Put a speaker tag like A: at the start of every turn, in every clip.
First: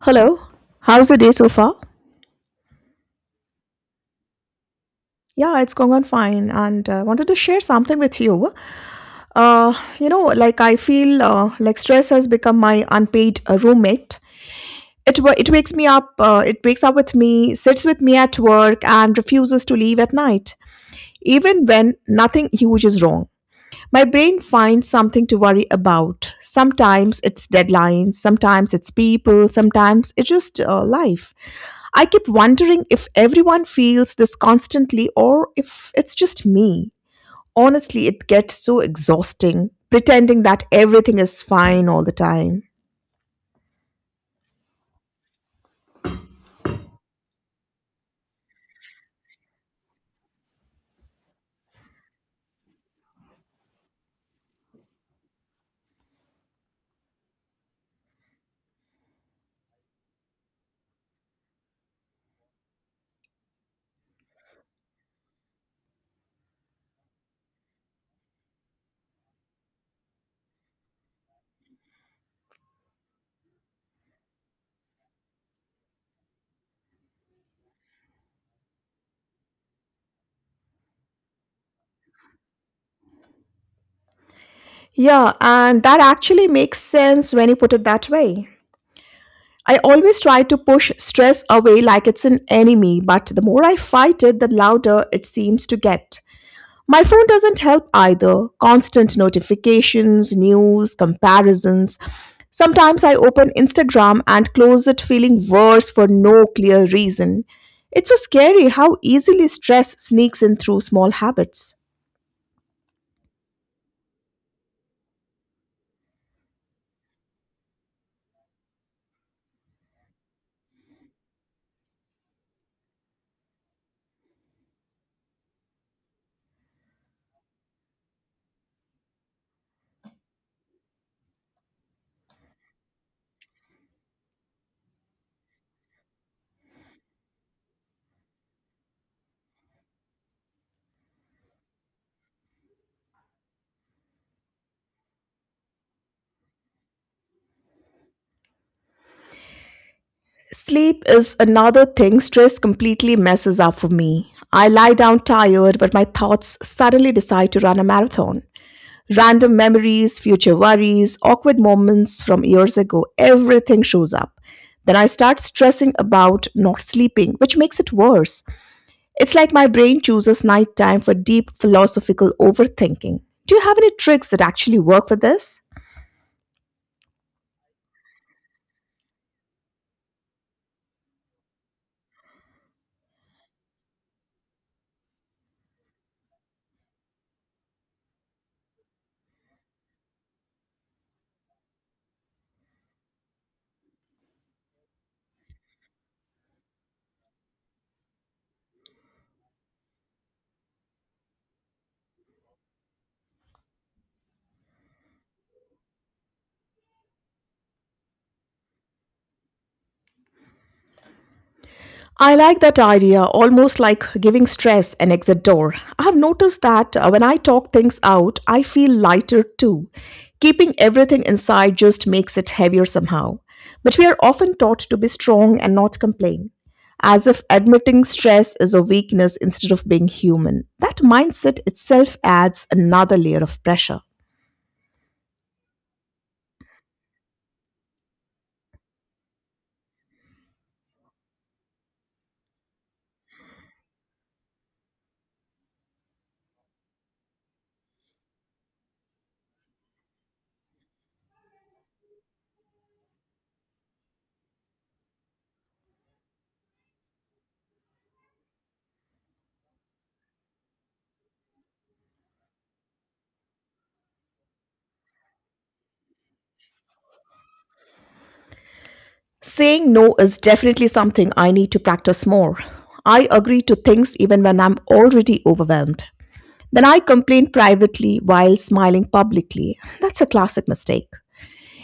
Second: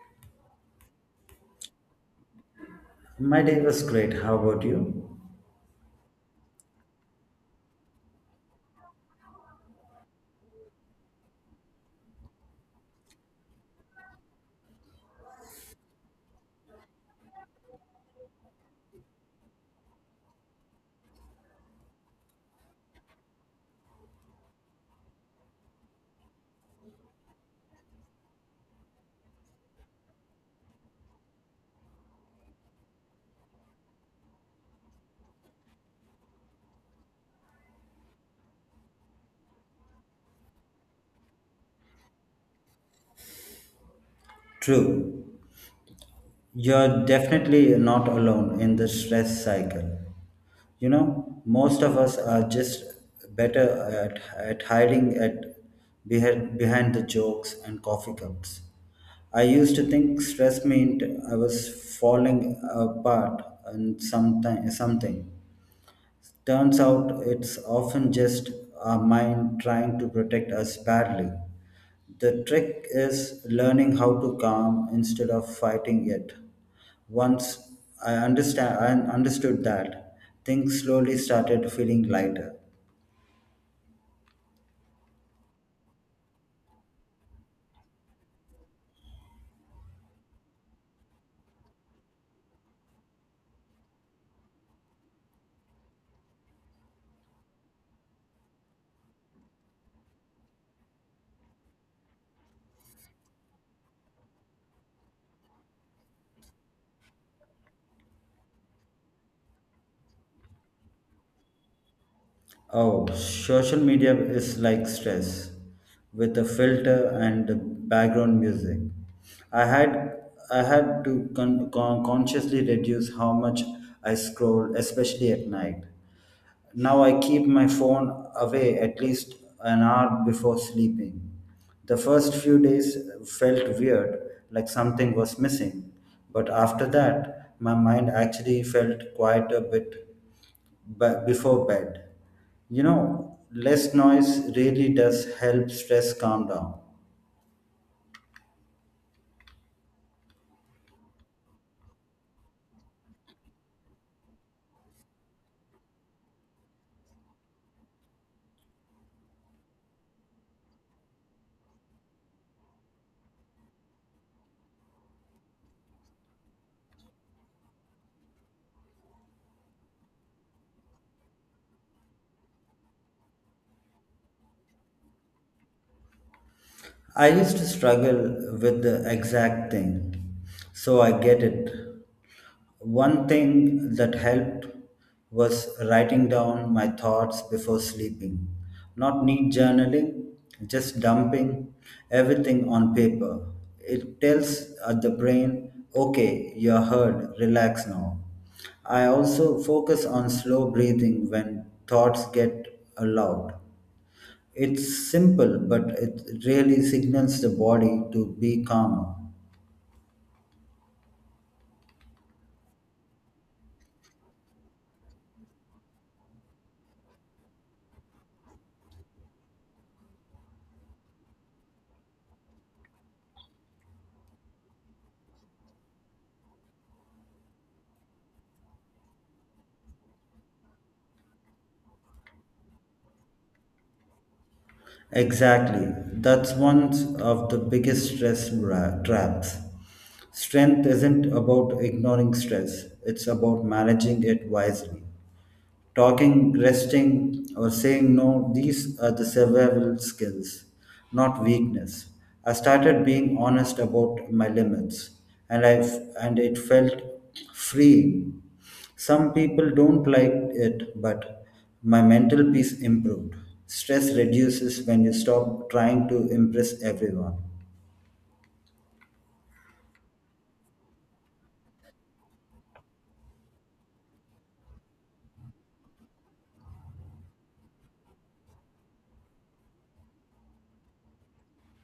A: Hello, how's your day so far?
B: My day was great. How about you?
A: Yeah, it's going on fine, and wanted to share something with you. Uh, like I feel like stress has become my unpaid roommate. It wakes me up. It wakes up with me, sits with me at work, and refuses to leave at night, even when nothing huge is wrong. My brain finds something to worry about. Sometimes it's deadlines, sometimes it's people, sometimes it's just life. I keep wondering if everyone feels this constantly or if it's just me. Honestly, it gets so exhausting pretending that everything is fine all the time.
B: True. You're definitely not alone in the stress cycle. You know, most of us are just better at hiding behind the jokes and coffee cups. I used to think stress meant I was falling apart and something. Turns out it's often just our mind trying to protect us badly. The trick is learning how to calm instead of fighting it. Once I understand I understood that, things slowly started feeling lighter.
A: Yeah, and that actually makes sense when you put it that way. I always try to push stress away like it's an enemy, but the more I fight it, the louder it seems to get. My phone doesn't help either. Constant notifications, news, comparisons, sometimes I open Instagram and close it feeling worse for no clear reason. It's so scary how easily stress sneaks in through small habits.
B: Oh, social media is like stress with a filter and the background music. I had I had to consciously reduce how much I scroll, especially at night. Now I keep my phone away at least an hour before sleeping. The first few days felt weird, like something was missing, but after that, my mind actually felt quite a bit. But before bed. You know, less noise really does help stress calm down.
A: Sleep is another thing stress completely messes up for me. I lie down tired, but my thoughts suddenly decide to run a marathon. Random memories, future worries, awkward moments from years ago, everything shows up. Then I start stressing about not sleeping, which makes it worse. It's like my brain chooses nighttime for deep philosophical overthinking. Do you have any tricks that actually work for this?
B: I used to struggle with the exact thing, so I get it. One thing that helped was writing down my thoughts before sleeping. Not neat journaling, just dumping everything on paper. It tells the brain, okay, you're heard, relax now. I also focus on slow breathing when thoughts get loud. It's simple, but it really signals the body to be calmer.
A: I like that idea, almost like giving stress an exit door. I have noticed that when I talk things out, I feel lighter too. Keeping everything inside just makes it heavier somehow. But we are often taught to be strong and not complain, as if admitting stress is a weakness instead of being human. That mindset itself adds another layer of pressure.
B: Exactly. That's one of the biggest traps. Strength isn't about ignoring stress, it's about managing it wisely. Talking, resting, or saying no, these are the survival skills, not weakness. I started being honest about my limits, and I and it felt freeing. Some people don't like it, but my mental peace improved. Stress reduces when you stop trying to impress everyone,
A: Saying no is definitely something I need to practice more. I agree to things even when I'm already overwhelmed. Then I complain privately while smiling publicly. That's a classic mistake.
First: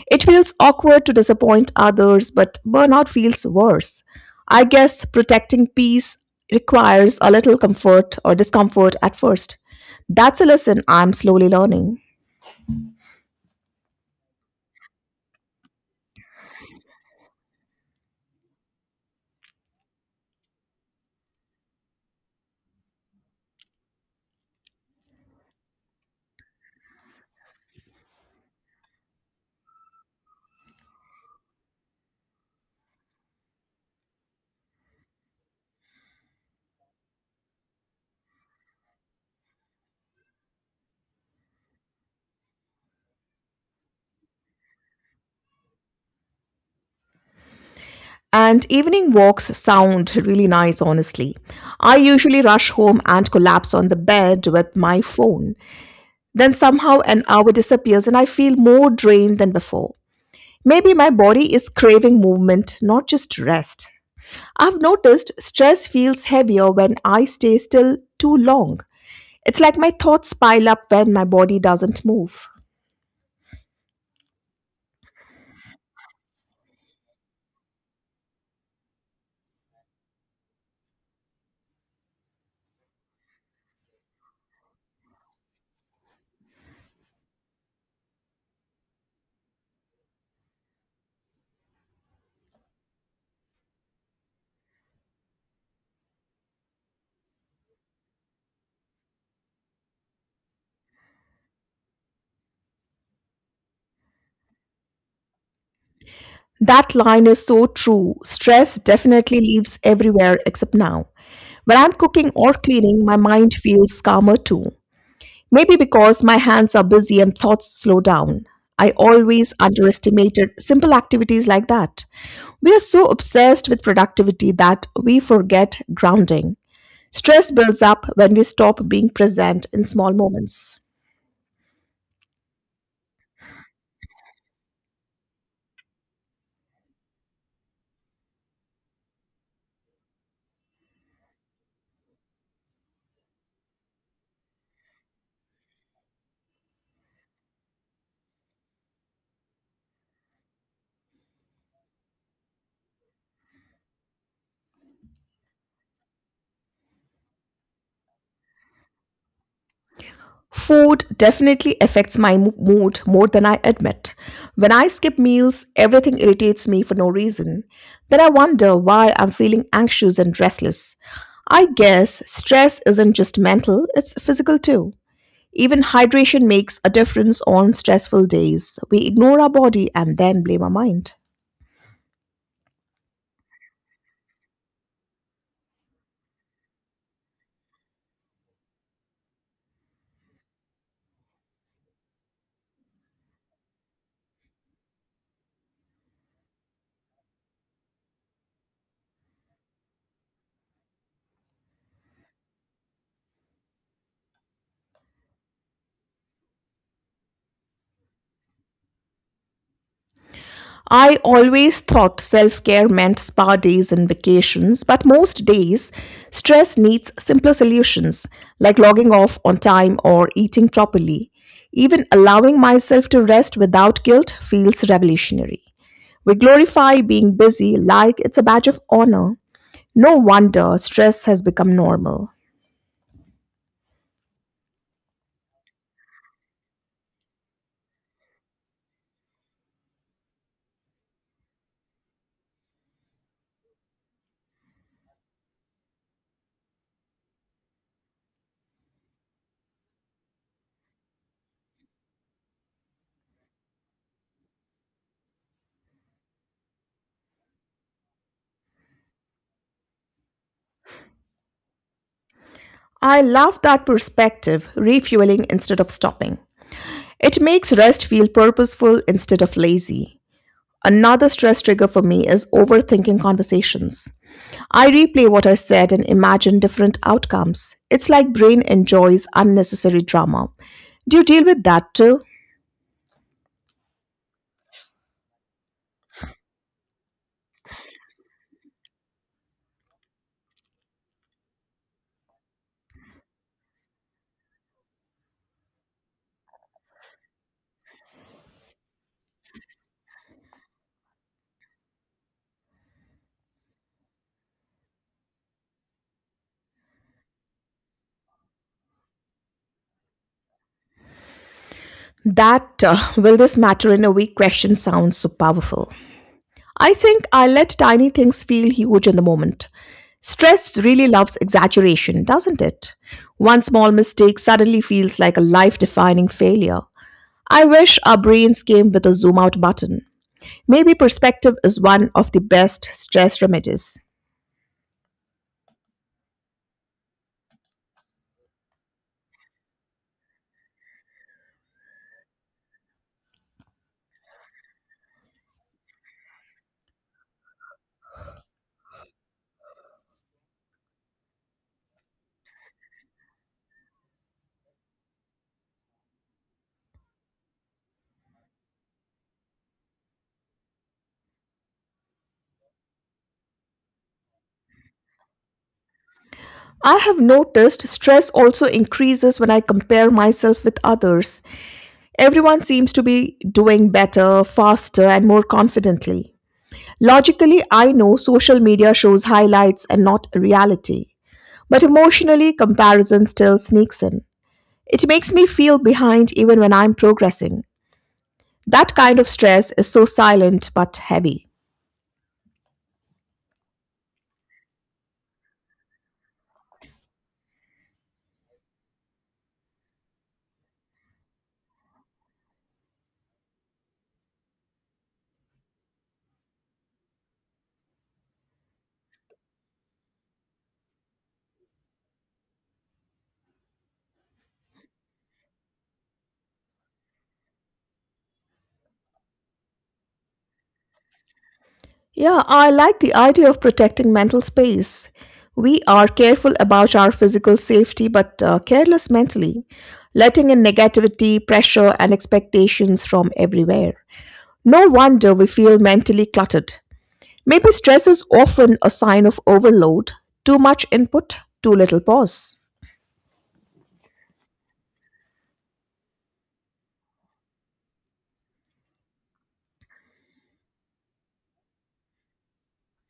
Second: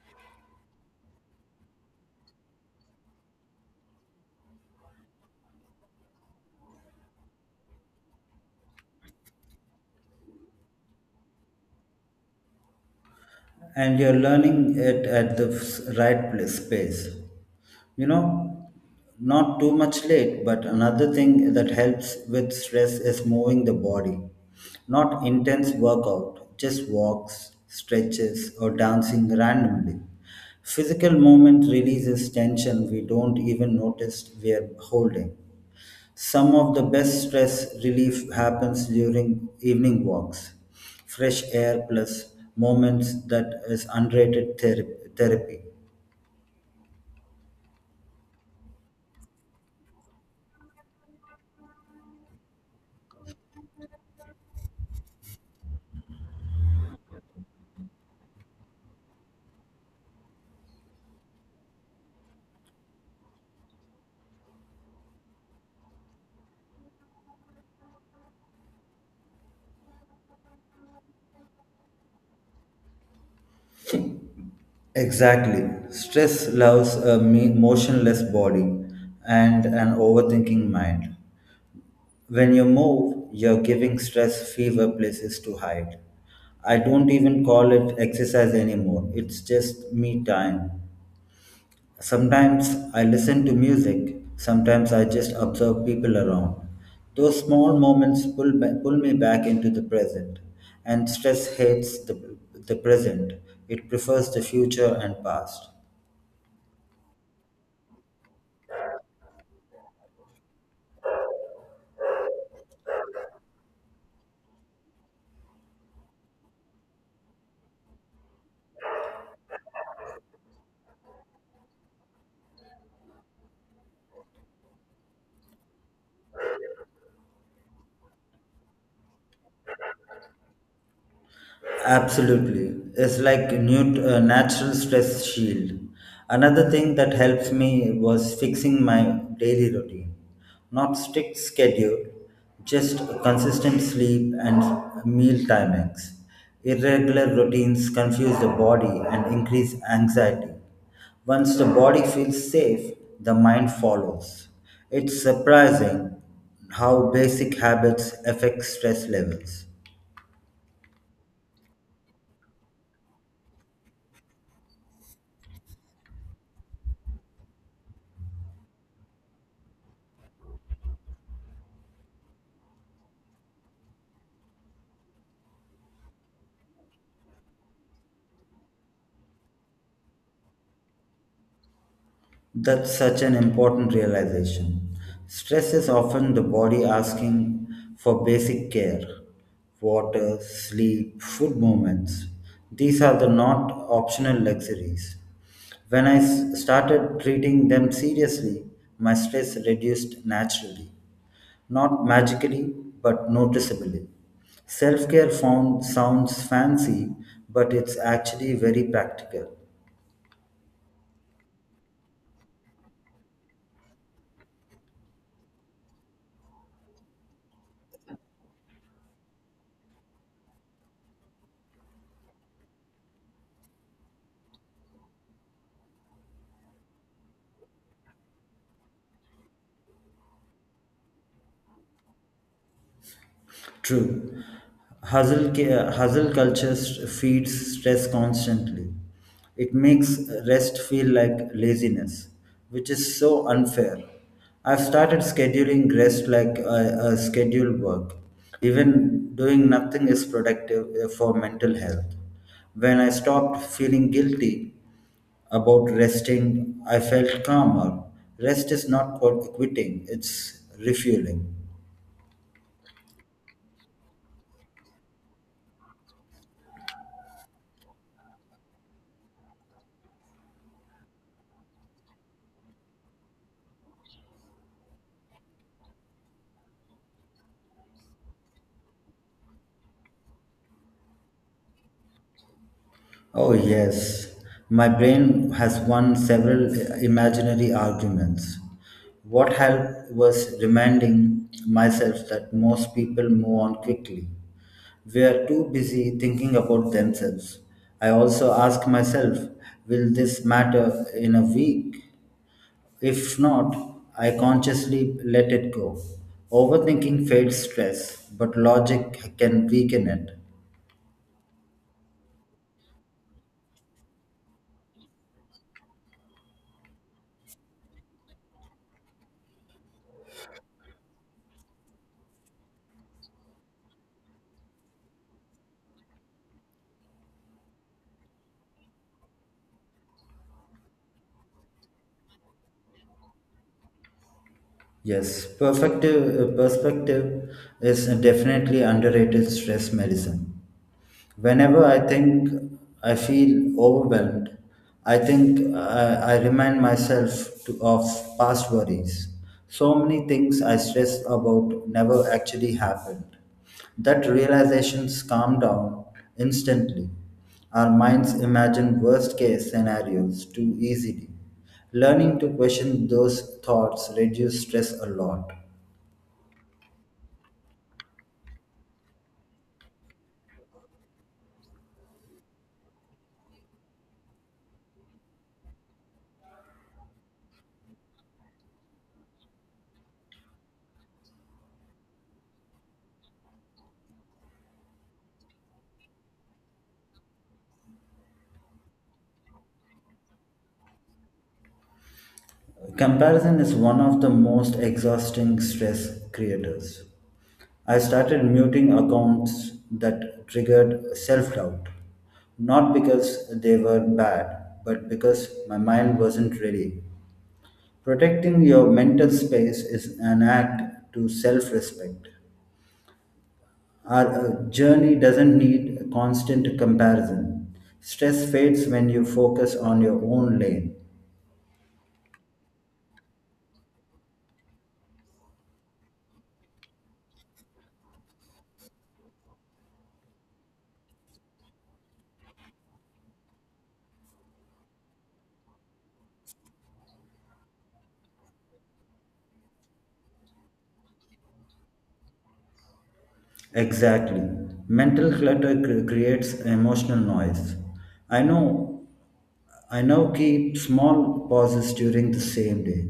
A: It feels awkward to disappoint others, but burnout feels worse. I guess protecting peace requires a little comfort or discomfort at first. That's a lesson I'm slowly learning.
B: and you're learning it at the space. You know, not too much late, but another thing that helps with stress is moving the body, not intense workout, just walks, stretches, or dancing randomly. Physical movement releases tension we don't even notice we are holding. Some of the best stress relief happens during evening walks. Fresh air plus moments that is underrated therapy.
A: And evening walks sound really nice, honestly. I usually rush home and collapse on the bed with my phone. Then somehow an hour disappears and I feel more drained than before. Maybe my body is craving movement, not just rest. I've noticed stress feels heavier when I stay still too long. It's like my thoughts pile up when my body doesn't move.
B: Exactly. Stress loves a motionless body and an overthinking mind. When you move, you're giving stress fever places to hide. I don't even call it exercise anymore, it's just me time. Sometimes I listen to music, sometimes I just observe people around. Those small moments pull me back into the present, and stress hates the present, it prefers the future and past.
A: That line is so true. Stress definitely lives everywhere except now. When I'm cooking or cleaning, my mind feels calmer too. Maybe because my hands are busy and thoughts slow down. I always underestimated simple activities like that. We are so obsessed with productivity that we forget grounding. Stress builds up when we stop being present in small moments.
B: Absolutely. It's like new natural stress shield. Another thing that helps me was fixing my daily routine. Not strict schedule, just consistent sleep and meal timings. Irregular routines confuse the body and increase anxiety. Once the body feels safe, the mind follows. It's surprising how basic habits affect stress levels.
A: Food definitely affects my mood more than I admit. When I skip meals, everything irritates me for no reason. Then I wonder why I'm feeling anxious and restless. I guess stress isn't just mental, it's physical too. Even hydration makes a difference on stressful days. We ignore our body and then blame our mind.
B: That's such an important realization. Stress is often the body asking for basic care, water, sleep, food movements. These are the not optional luxuries. When started treating them seriously, my stress reduced naturally, not magically, but noticeably. Self care found sounds fancy, but it's actually very practical.
A: I always thought self care meant spa days and vacations, but most days, stress needs simpler solutions like logging off on time or eating properly. Even allowing myself to rest without guilt feels revolutionary. We glorify being busy like it's a badge of honor. No wonder stress has become normal.
B: True. Hustle feeds stress constantly. It makes rest feel like laziness, which is so unfair. I've started scheduling rest like a scheduled work. Even doing nothing is productive for mental health. When I stopped feeling guilty about resting, I felt calmer. Rest is not quitting, it's refueling.
A: I love that perspective, refueling instead of stopping. It makes rest feel purposeful instead of lazy. Another stress trigger for me is overthinking conversations. I replay what I said and imagine different outcomes. It's like brain enjoys unnecessary drama. Do you deal with that too?
B: Oh, yes. My brain has won several imaginary arguments. What helped was reminding myself that most people move on quickly. We are too busy thinking about themselves. I also ask myself, will this matter in a week? If not, I consciously let it go. Overthinking fades stress, but logic can weaken it.
A: That will this matter in a week question sounds so powerful. I think I let tiny things feel huge in the moment. Stress really loves exaggeration, doesn't it? One small mistake suddenly feels like a life defining failure. I wish our brains came with a zoom out button. Maybe perspective is one of the best stress remedies.
B: Yes, perspective is definitely underrated stress medicine. Whenever I feel overwhelmed, I remind of past worries. So many things I stressed about never actually happened. That realization calmed down instantly. Our minds imagine worst case scenarios too easily. Learning to question those thoughts reduces stress a lot.
A: I have noticed stress also increases when I compare myself with others. Everyone seems to be doing better, faster, and more confidently. Logically, I know social media shows highlights and not reality. But emotionally, comparison still sneaks in. It makes me feel behind even when I'm progressing. That kind of stress is so silent but heavy.
B: Comparison is one of the most exhausting stress creators. I started muting accounts that triggered self doubt, not because they were bad, but because my mind wasn't ready. Protecting your mental space is an act to self respect. Our journey doesn't need a constant comparison. Stress fades when you focus on your own lane.
A: Yeah, I like the idea of protecting mental space. We are careful about our physical safety but careless mentally, letting in negativity, pressure, and expectations from everywhere. No wonder we feel mentally cluttered. Maybe stress is often a sign of overload, too much input, too little pause.
B: Exactly. Mental clutter creates emotional noise. I know I now keep small pauses during the same day.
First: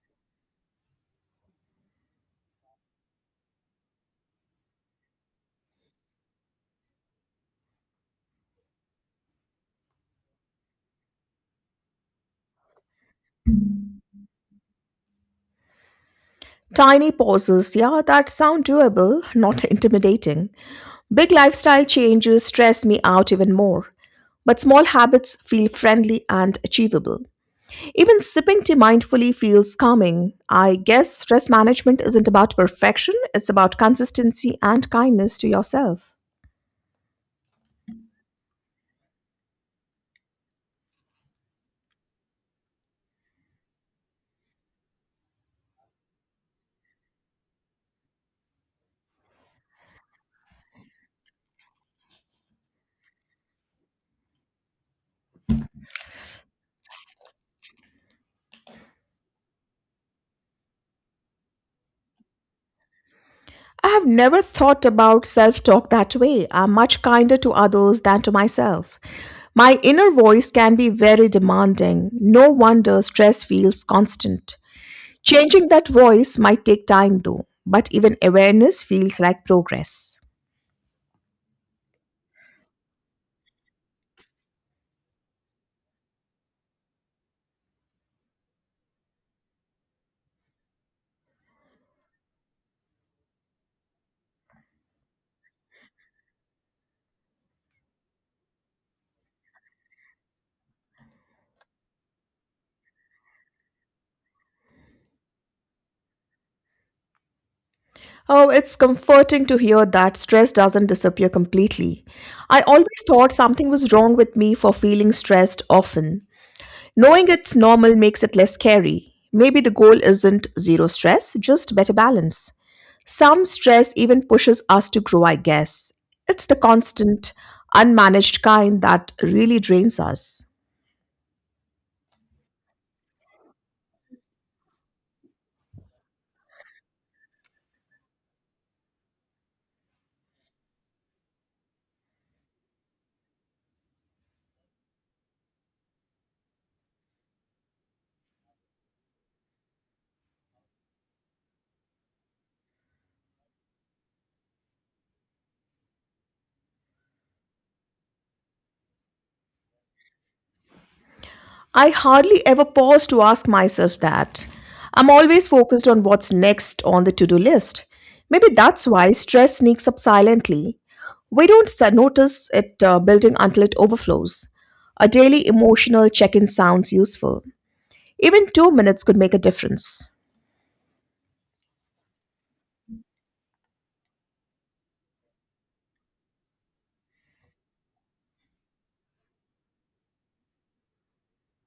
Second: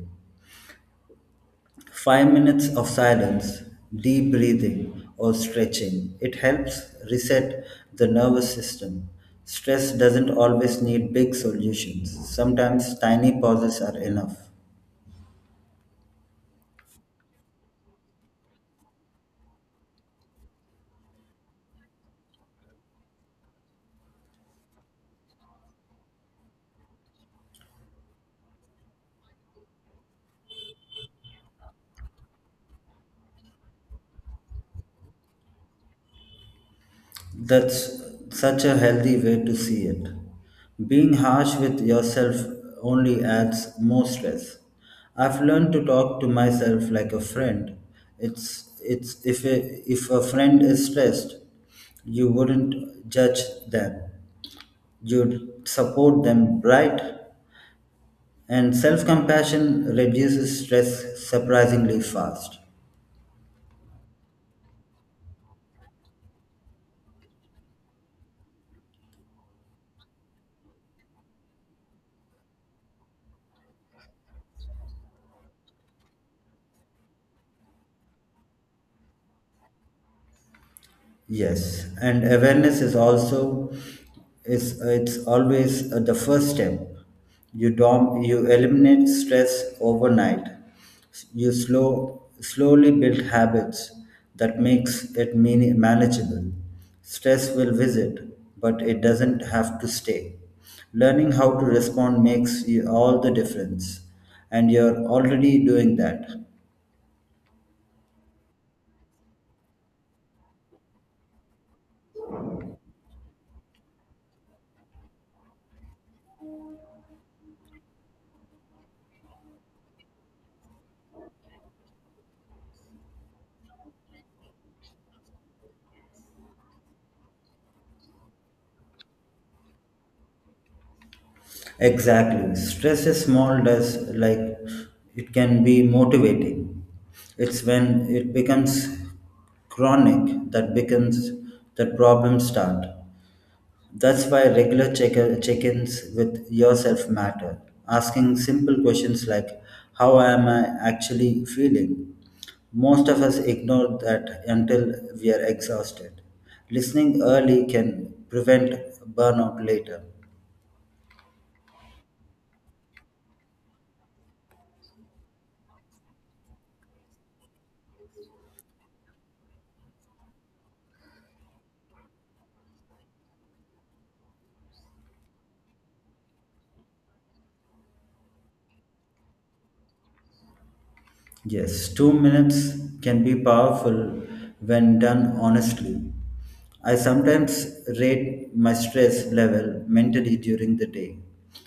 B: 5 minutes of silence, deep breathing, or stretching. It helps reset the nervous system. Stress doesn't always need big solutions, sometimes tiny pauses are enough.
A: Tiny pauses, yeah, that sound doable, not intimidating. Big lifestyle changes stress me out even more. But small habits feel friendly and achievable. Even sipping tea mindfully feels calming. I guess stress management isn't about perfection, it's about consistency and kindness to yourself.
B: That's such a healthy way to see it. Being harsh with yourself only adds more stress. I've learned to talk to myself like a friend. It's if a friend is stressed, you wouldn't judge them. You'd support them, right? And self-compassion reduces stress surprisingly fast.
A: I have never thought about self talk that way. I'm much kinder to others than to myself. My inner voice can be very demanding. No wonder stress feels constant. Changing that voice might take time though, but even awareness feels like progress.
B: Yes, and awareness is also is it's always the first step. You eliminate stress overnight. You slow slowly build habits that makes it manageable. Stress will visit, but it doesn't have to stay. Learning how to respond makes you all the difference, and you're already doing that.
A: Oh, it's comforting to hear that stress doesn't disappear completely. I always thought something was wrong with me for feeling stressed often. Knowing it's normal makes it less scary. Maybe the goal isn't zero stress, just better balance. Some stress even pushes us to grow, I guess. It's the constant, unmanaged kind that really drains us.
B: Exactly. Stress is small does like it can be motivating. It's when it becomes chronic that becomes that problems start. That's why regular check-ins with yourself matter. Asking simple questions like how am I actually feeling? Most of us ignore that until we are exhausted. Listening early can prevent burnout later.
A: I hardly ever pause to ask myself that. I'm always focused on what's next on the to do list. Maybe that's why stress sneaks up silently. We don't notice it building until it overflows. A daily emotional check in sounds useful. Even 2 minutes could make a difference.
B: Yes, 2 minutes can be powerful when done honestly. I sometimes rate my stress level mentally during the day.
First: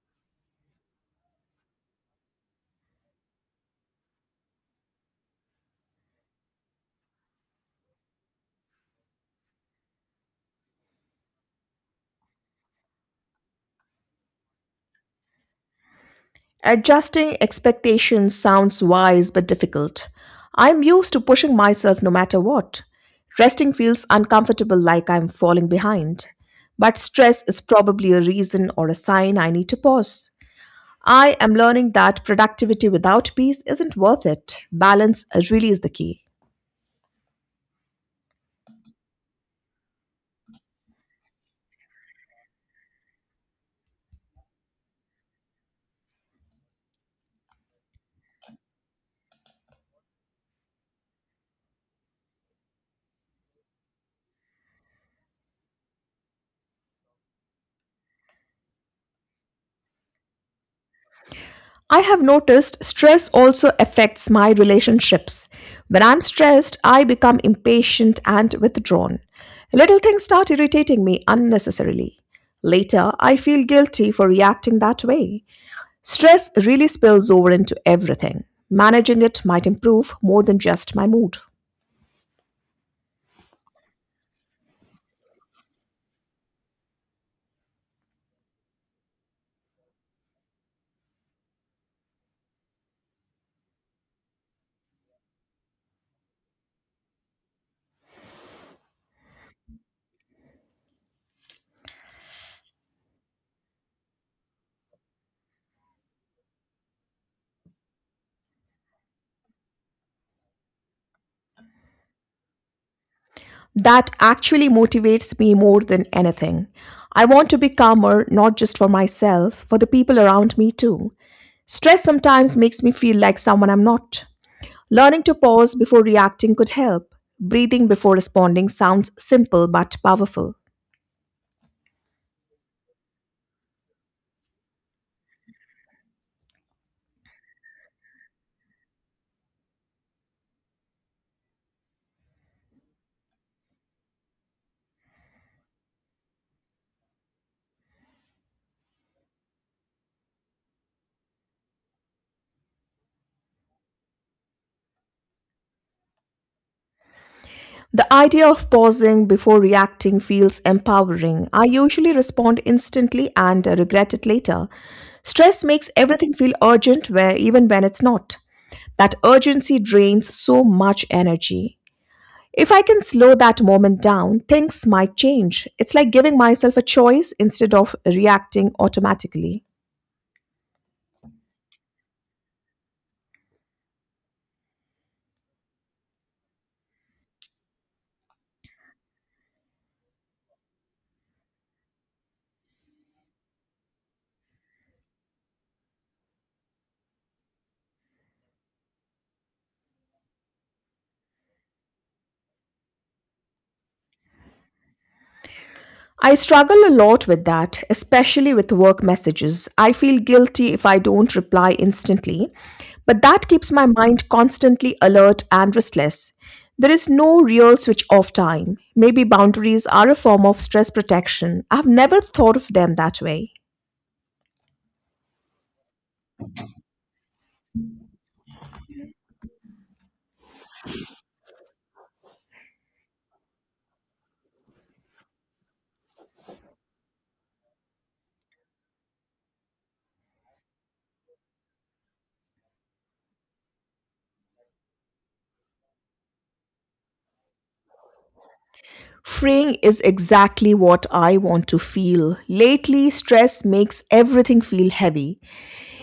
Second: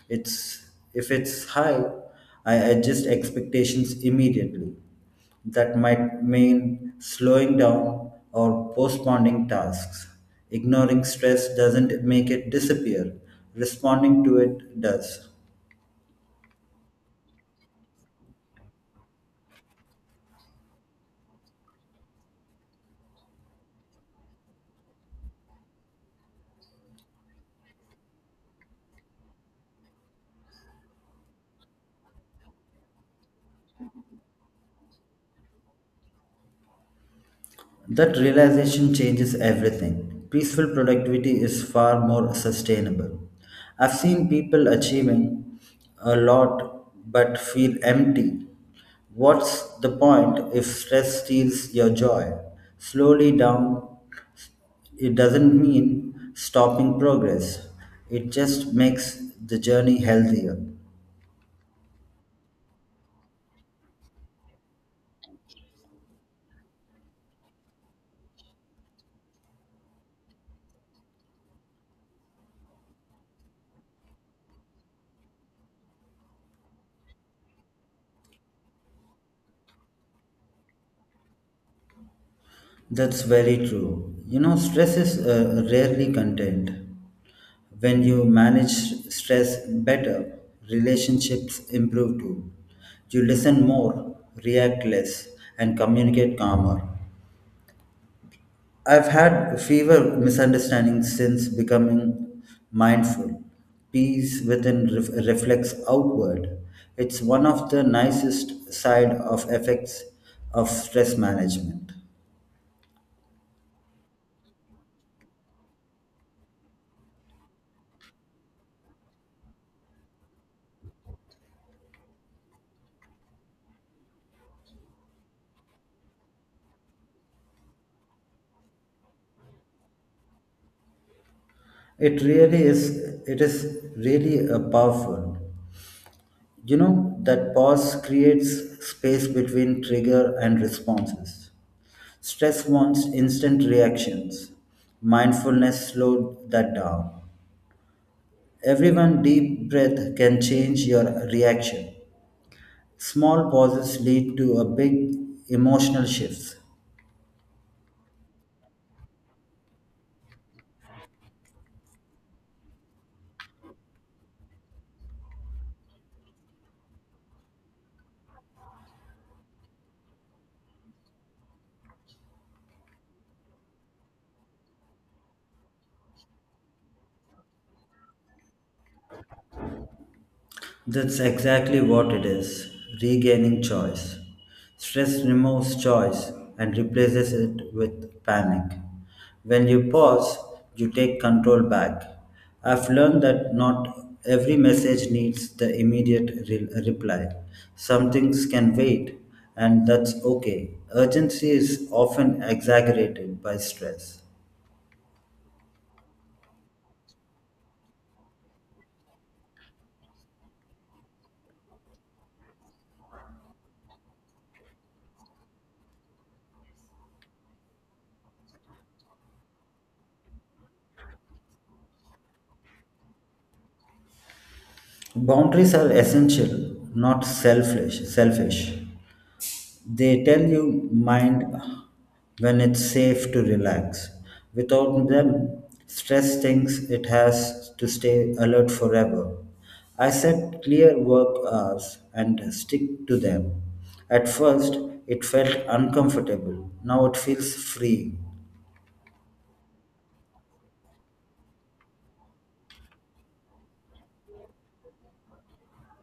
B: It's If it's high, I adjust expectations immediately. That might mean slowing down or postponing tasks. Ignoring stress doesn't make it disappear. Responding to it does.
A: Adjusting expectations sounds wise but difficult. I'm used to pushing myself no matter what. Resting feels uncomfortable like I'm falling behind. But stress is probably a reason or a sign I need to pause. I am learning that productivity without peace isn't worth it. Balance really is the key.
B: That realization changes everything. Peaceful productivity is far more sustainable. I've seen people achieving a lot but feel empty. What's the point if stress steals your joy? Slowly down, it doesn't mean stopping progress, it just makes the journey healthier.
A: I have noticed stress also affects my relationships. When I'm stressed, I become impatient and withdrawn. Little things start irritating me unnecessarily. Later, I feel guilty for reacting that way. Stress really spills over into everything. Managing it might improve more than just my mood.
B: That's very true. You know, stress is rarely contained. When you manage stress better, relationships improve too. You listen more, react less, and communicate calmer. I've had fewer misunderstandings since becoming mindful. Peace within reflects outward. It's one of the nicest side of effects of stress management.
A: That actually motivates me more than anything. I want to be calmer not just for myself, for the people around me too. Stress sometimes makes me feel like someone I'm not. Learning to pause before reacting could help. Breathing before responding sounds simple but powerful.
B: It really is. It is really a powerful. You know that pause creates space between trigger and responses. Stress wants instant reactions. Mindfulness slowed that down. Every one deep breath can change your reaction. Small pauses lead to a big emotional shifts.
A: The idea of pausing before reacting feels empowering. I usually respond instantly and regret it later. Stress makes everything feel urgent where even when it's not. That urgency drains so much energy. If I can slow that moment down, things might change. It's like giving myself a choice instead of reacting automatically.
B: That's exactly what it is regaining choice. Stress removes choice and replaces it with panic. When you pause, you take control back. I've learned that not every message needs the reply. Some things can wait, and that's okay. Urgency is often exaggerated by stress.
A: I struggle a lot with that, especially with work messages. I feel guilty if I don't reply instantly, but that keeps my mind constantly alert and restless. There is no real switch off time. Maybe boundaries are a form of stress protection. I've never thought of them that way.
B: Boundaries are essential, not selfish. They tell you mind when it's safe to relax. Without them, stress thinks it has to stay alert forever. I set clear work hours and stick to them. At first, it felt uncomfortable. Now it feels free.
A: Freeing is exactly what I want to feel. Lately, stress makes everything feel heavy.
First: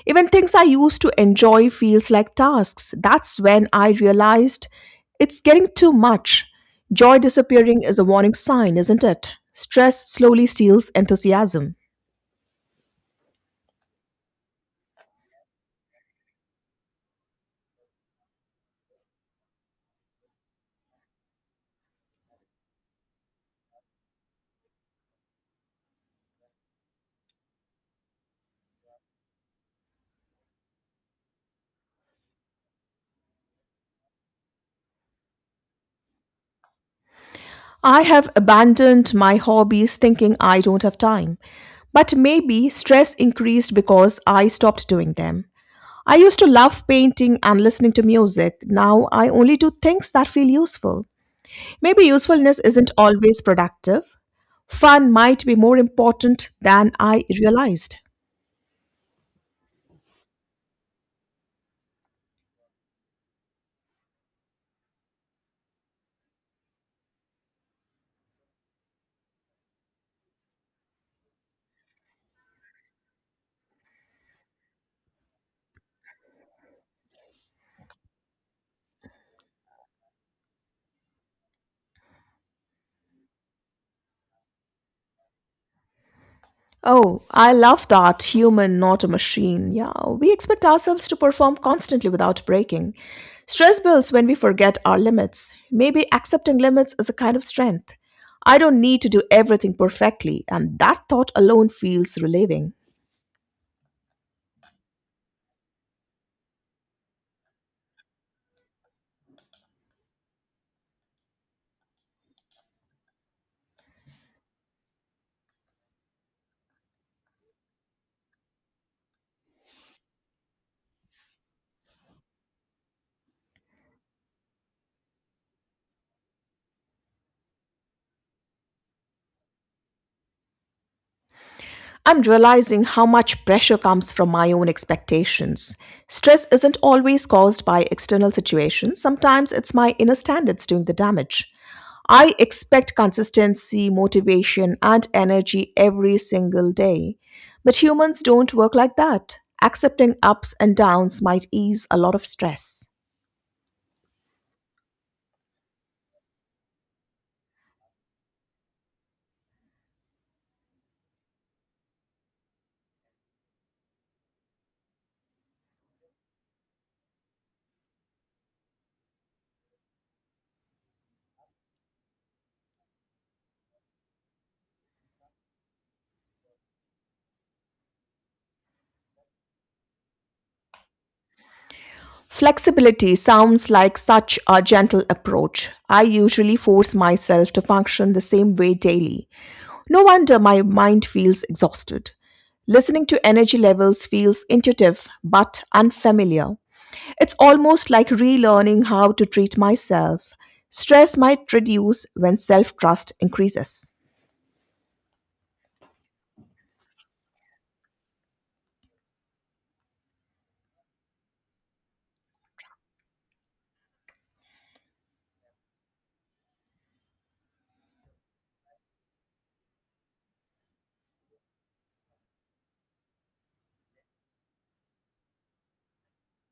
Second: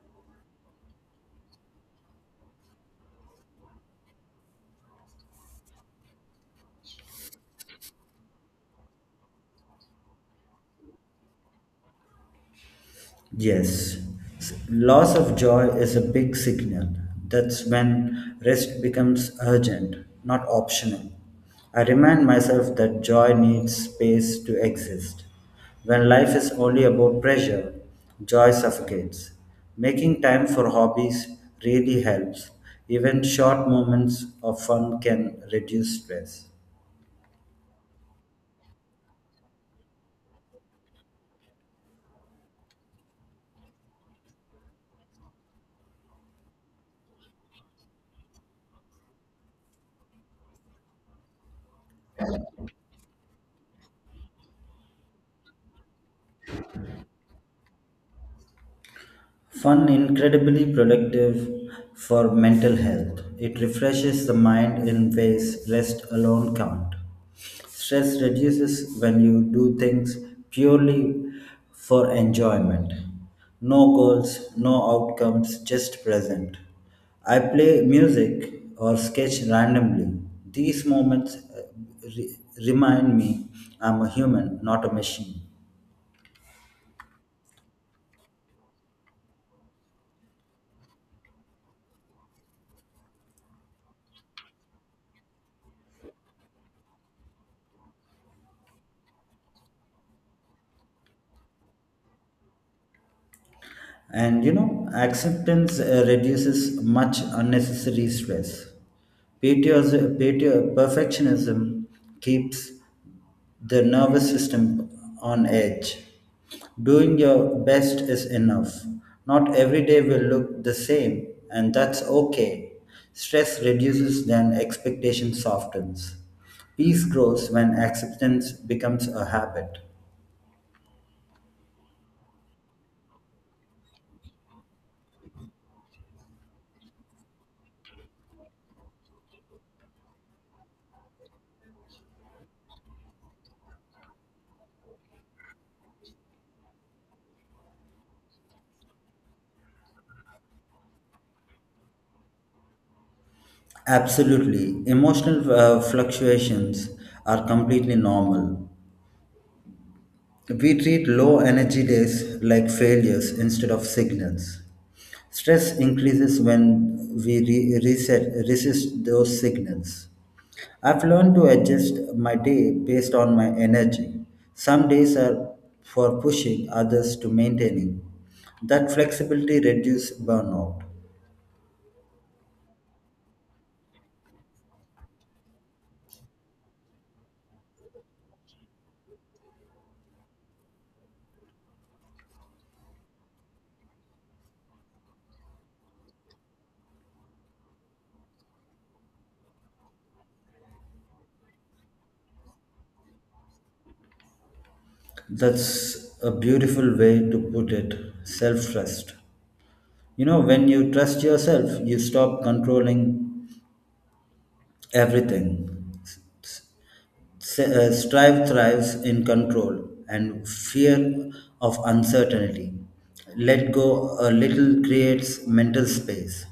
A: Even things I used to enjoy feels like tasks. That's when I realized it's getting too much. Joy disappearing is a warning sign, isn't it? Stress slowly steals enthusiasm.
B: Yes, loss of joy is a big signal. That's when rest becomes urgent, not optional. I remind myself that joy needs space to exist. When life is only about pressure, joy suffocates. Making time for hobbies really helps. Even short moments of fun can reduce stress.
A: I have abandoned my hobbies thinking I don't have time. But maybe stress increased because I stopped doing them. I used to love painting and listening to music. Now I only do things that feel useful. Maybe usefulness isn't always productive. Fun might be more important than I realized.
B: Fun incredibly productive for mental health. It refreshes the mind in ways rest alone can't. Stress reduces when you do things purely for enjoyment. No goals, no outcomes, just present. I play music or sketch randomly. These moments re- remind me I'm a human, not a machine.
A: Oh, I love that human, not a machine. Yeah, we expect ourselves to perform constantly without breaking. Stress builds when we forget our limits. Maybe accepting limits is a kind of strength. I don't need to do everything perfectly, and that thought alone feels relieving.
B: And you know, acceptance reduces much unnecessary stress. Perfectionism keeps the nervous system on edge. Doing your best is enough. Not every day will look the same, and that's okay. Stress reduces when expectation softens. Peace grows when acceptance becomes a habit.
A: I'm realizing how much pressure comes from my own expectations. Stress isn't always caused by external situations, sometimes it's my inner standards doing the damage. I expect consistency, motivation, and energy every single day. But humans don't work like that. Accepting ups and downs might ease a lot of stress.
B: Absolutely. Emotional fluctuations are completely normal. We treat low energy days like failures instead of signals. Stress increases when we re- reset, resist those signals. I've learned to adjust my day based on my energy. Some days are for pushing, others to maintaining. That flexibility reduces burnout.
A: Flexibility sounds like such a gentle approach. I usually force myself to function the same way daily. No wonder my mind feels exhausted. Listening to energy levels feels intuitive but unfamiliar. It's almost like relearning how to treat myself. Stress might reduce when self trust increases.
B: That's a beautiful way to put it, self trust. You know, when you trust yourself, you stop controlling everything. Strive thrives in control and fear of uncertainty. Let go a little creates mental space.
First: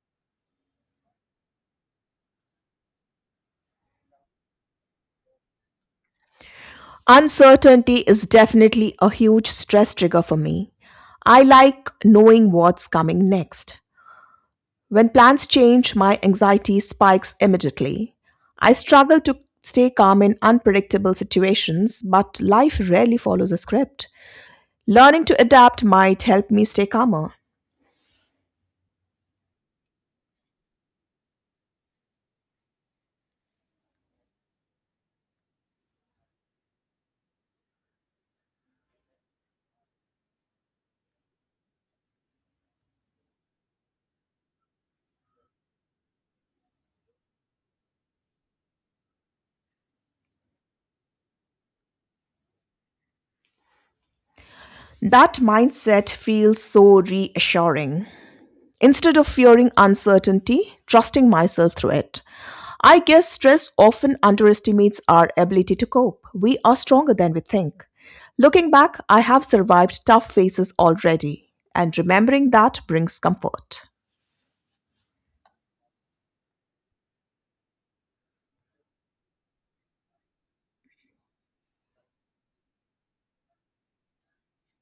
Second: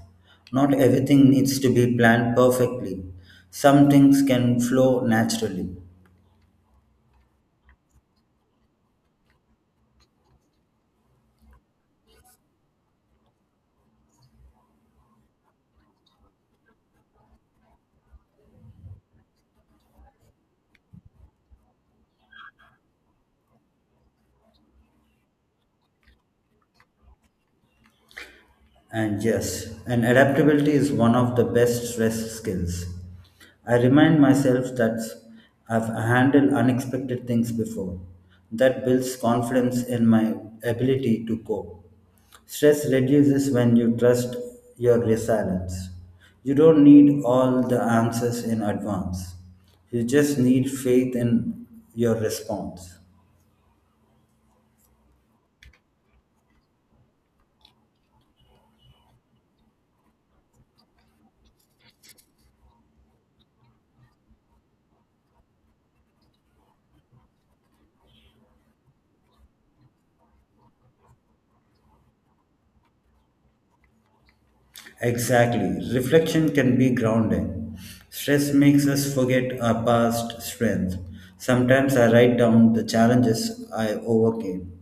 B: Not everything needs to be planned perfectly. Some things can flow naturally.
A: Uncertainty is definitely a huge stress trigger for me. I like knowing what's coming next. When plans change, my anxiety spikes immediately. I struggle to stay calm in unpredictable situations, but life rarely follows a script. Learning to adapt might help me stay calmer.
B: And adaptability is one of the best stress skills. I remind myself that I've handled unexpected things before. That builds confidence in my ability to cope. Stress reduces when you trust your resilience. You don't need all the answers in advance. You just need faith in your response.
A: That mindset feels so reassuring. Instead of fearing uncertainty, trusting myself through it. I guess stress often underestimates our ability to cope. We are stronger than we think. Looking back, I have survived tough phases already, and remembering that brings comfort.
B: Exactly. Reflection can be grounding. Stress makes us forget our past strength. Sometimes I write down the challenges I overcame.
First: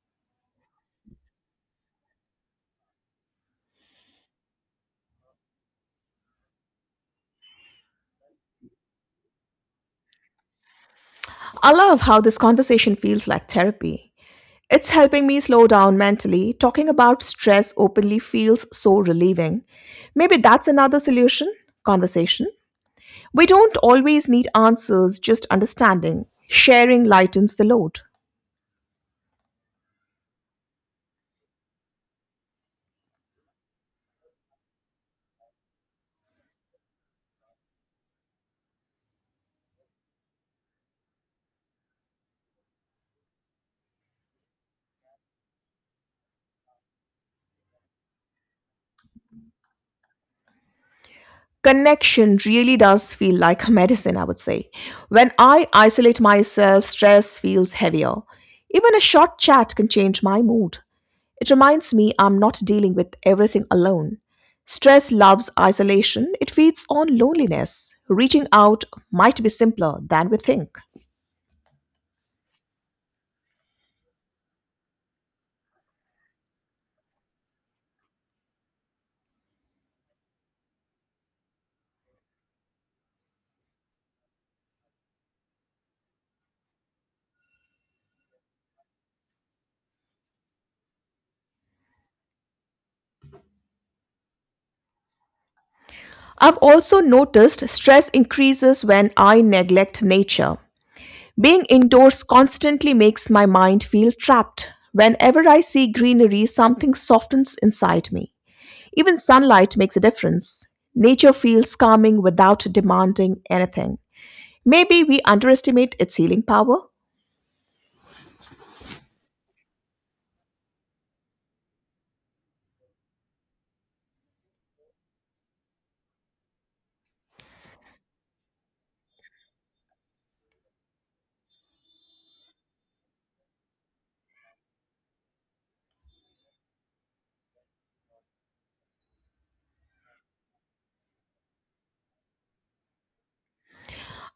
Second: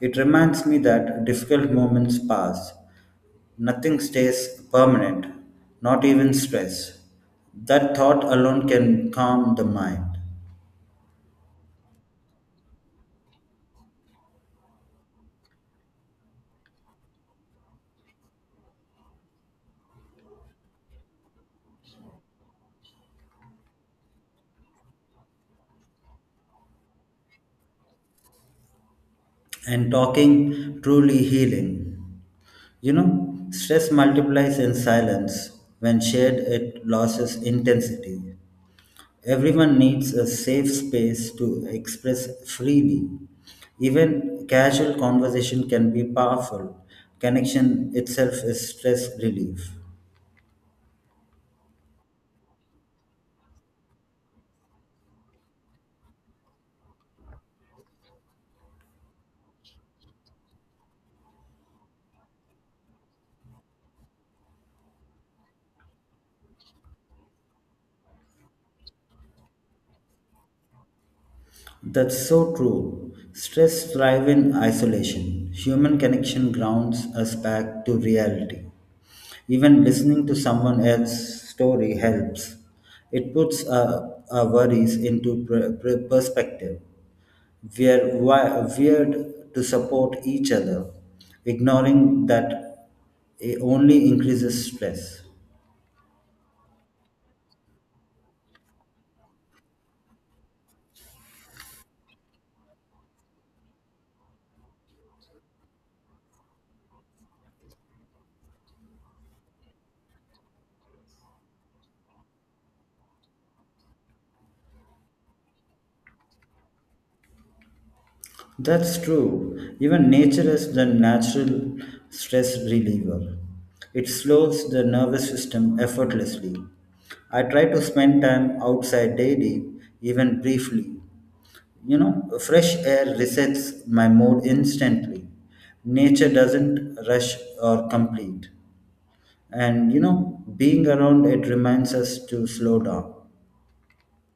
B: It reminds me that difficult moments pass. Nothing stays permanent, not even stress. That thought alone can calm the mind.
A: I love how this conversation feels like therapy. It's helping me slow down mentally. Talking about stress openly feels so relieving. Maybe that's another solution, conversation. We don't always need answers, just understanding. Sharing lightens the load.
B: And talking truly healing. You know, stress multiplies in silence. When shared, it loses intensity. Everyone needs a safe space to express freely. Even casual conversation can be powerful. Connection itself is stress relief.
A: Connection really does feel like a medicine, I would say. When I isolate myself, stress feels heavier. Even a short chat can change my mood. It reminds me I'm not dealing with everything alone. Stress loves isolation, it feeds on loneliness. Reaching out might be simpler than we think.
B: That's so true. Stress thrives in isolation. Human connection grounds us back to reality. Even listening to someone else's story helps. It puts our worries into perspective. We are wired to support each other. Ignoring that only increases stress.
A: I've also noticed stress increases when I neglect nature. Being indoors constantly makes my mind feel trapped. Whenever I see greenery, something softens inside me. Even sunlight makes a difference. Nature feels calming without demanding anything. Maybe we underestimate its healing power.
B: That's true. Even nature is the natural stress reliever. It slows the nervous system effortlessly. I try to spend time outside daily, even briefly. You know, fresh air resets my mood instantly. Nature doesn't rush or complete. And you know, being around it reminds us to slow down.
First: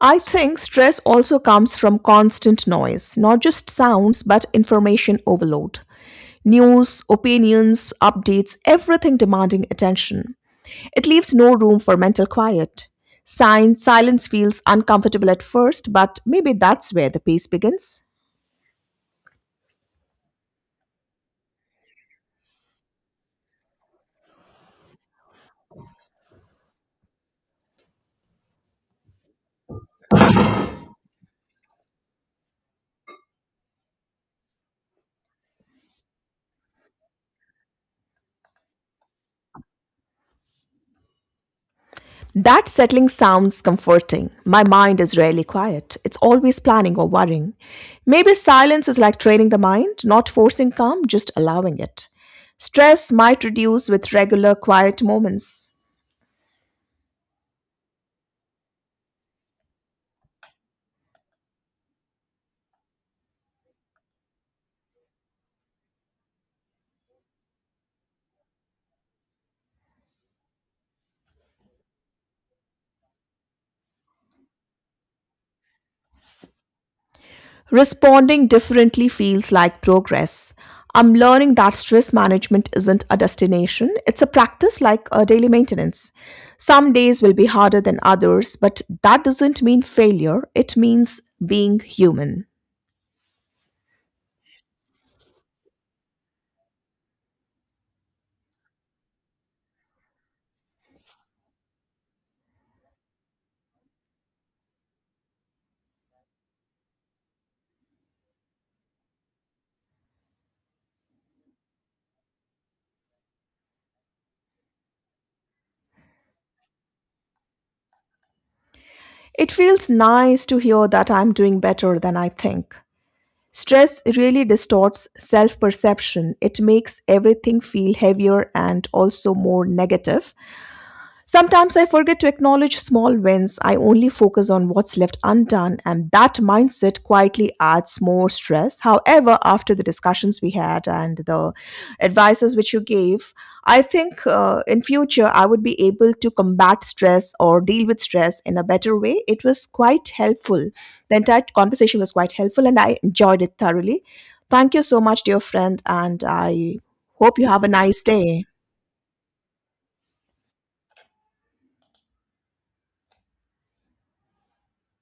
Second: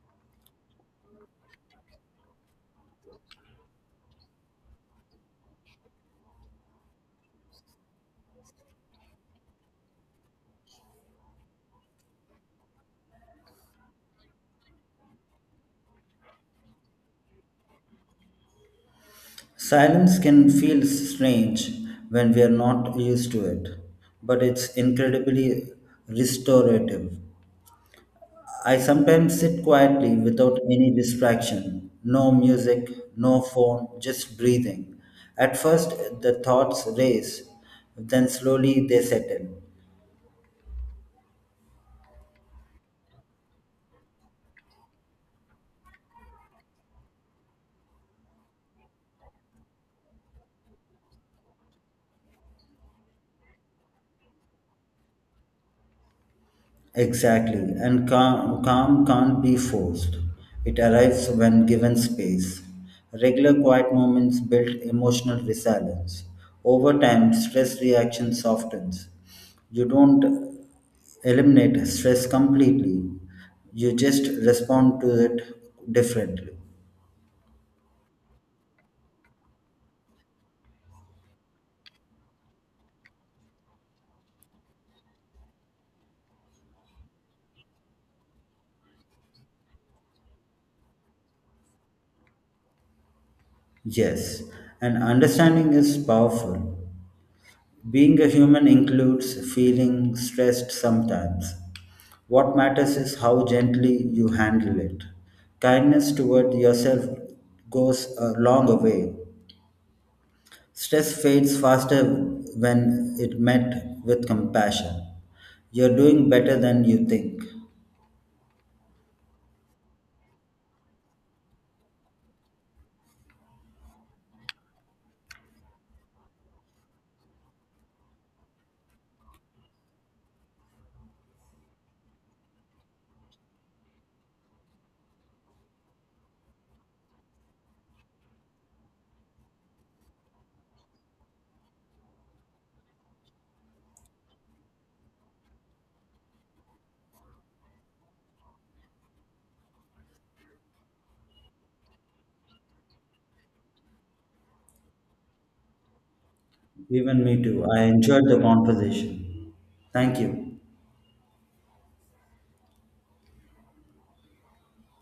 A: I think stress also comes from constant noise, not just sounds, but information overload. News, opinions, updates, everything demanding attention. It leaves no room for mental quiet. Sign, silence feels uncomfortable at first, but maybe that's where the peace begins.
B: Silence can feel strange when we are not used to it, but it's incredibly restorative. I sometimes sit quietly without any distraction, no music, no phone, just breathing. At first, the thoughts race, then slowly they settle.
A: That settling sounds comforting. My mind is rarely quiet. It's always planning or worrying. Maybe silence is like training the mind, not forcing calm, just allowing it. Stress might reduce with regular quiet moments.
B: Exactly, and calm can't be forced. It arrives when given space. Regular quiet moments build emotional resilience. Over time, stress reaction softens. You don't eliminate stress completely, you just respond to it differently.
A: Responding differently feels like progress. I'm learning that stress management isn't a destination, it's a practice like a daily maintenance. Some days will be harder than others, but that doesn't mean failure, it means being human.
B: Yes, and understanding is powerful. Being a human includes feeling stressed sometimes. What matters is how gently you handle it. Kindness toward yourself goes a long way. Stress fades faster when it met with compassion. You're doing better than you think.
A: It feels nice to hear that I'm doing better than I think. Stress really distorts self perception. It makes everything feel heavier and also more negative. Sometimes I forget to acknowledge small wins. I only focus on what's left undone, and that mindset quietly adds more stress. However, after the discussions we had and the advices which you gave, I think in future I would be able to combat stress or deal with stress in a better way. It was quite helpful. The entire conversation was quite helpful, and I enjoyed it thoroughly. Thank you so much, dear friend, and I
B: Even
A: hope
B: me
A: you have
B: too.
A: a
B: I
A: nice
B: enjoyed the
A: day.
B: conversation. Thank you.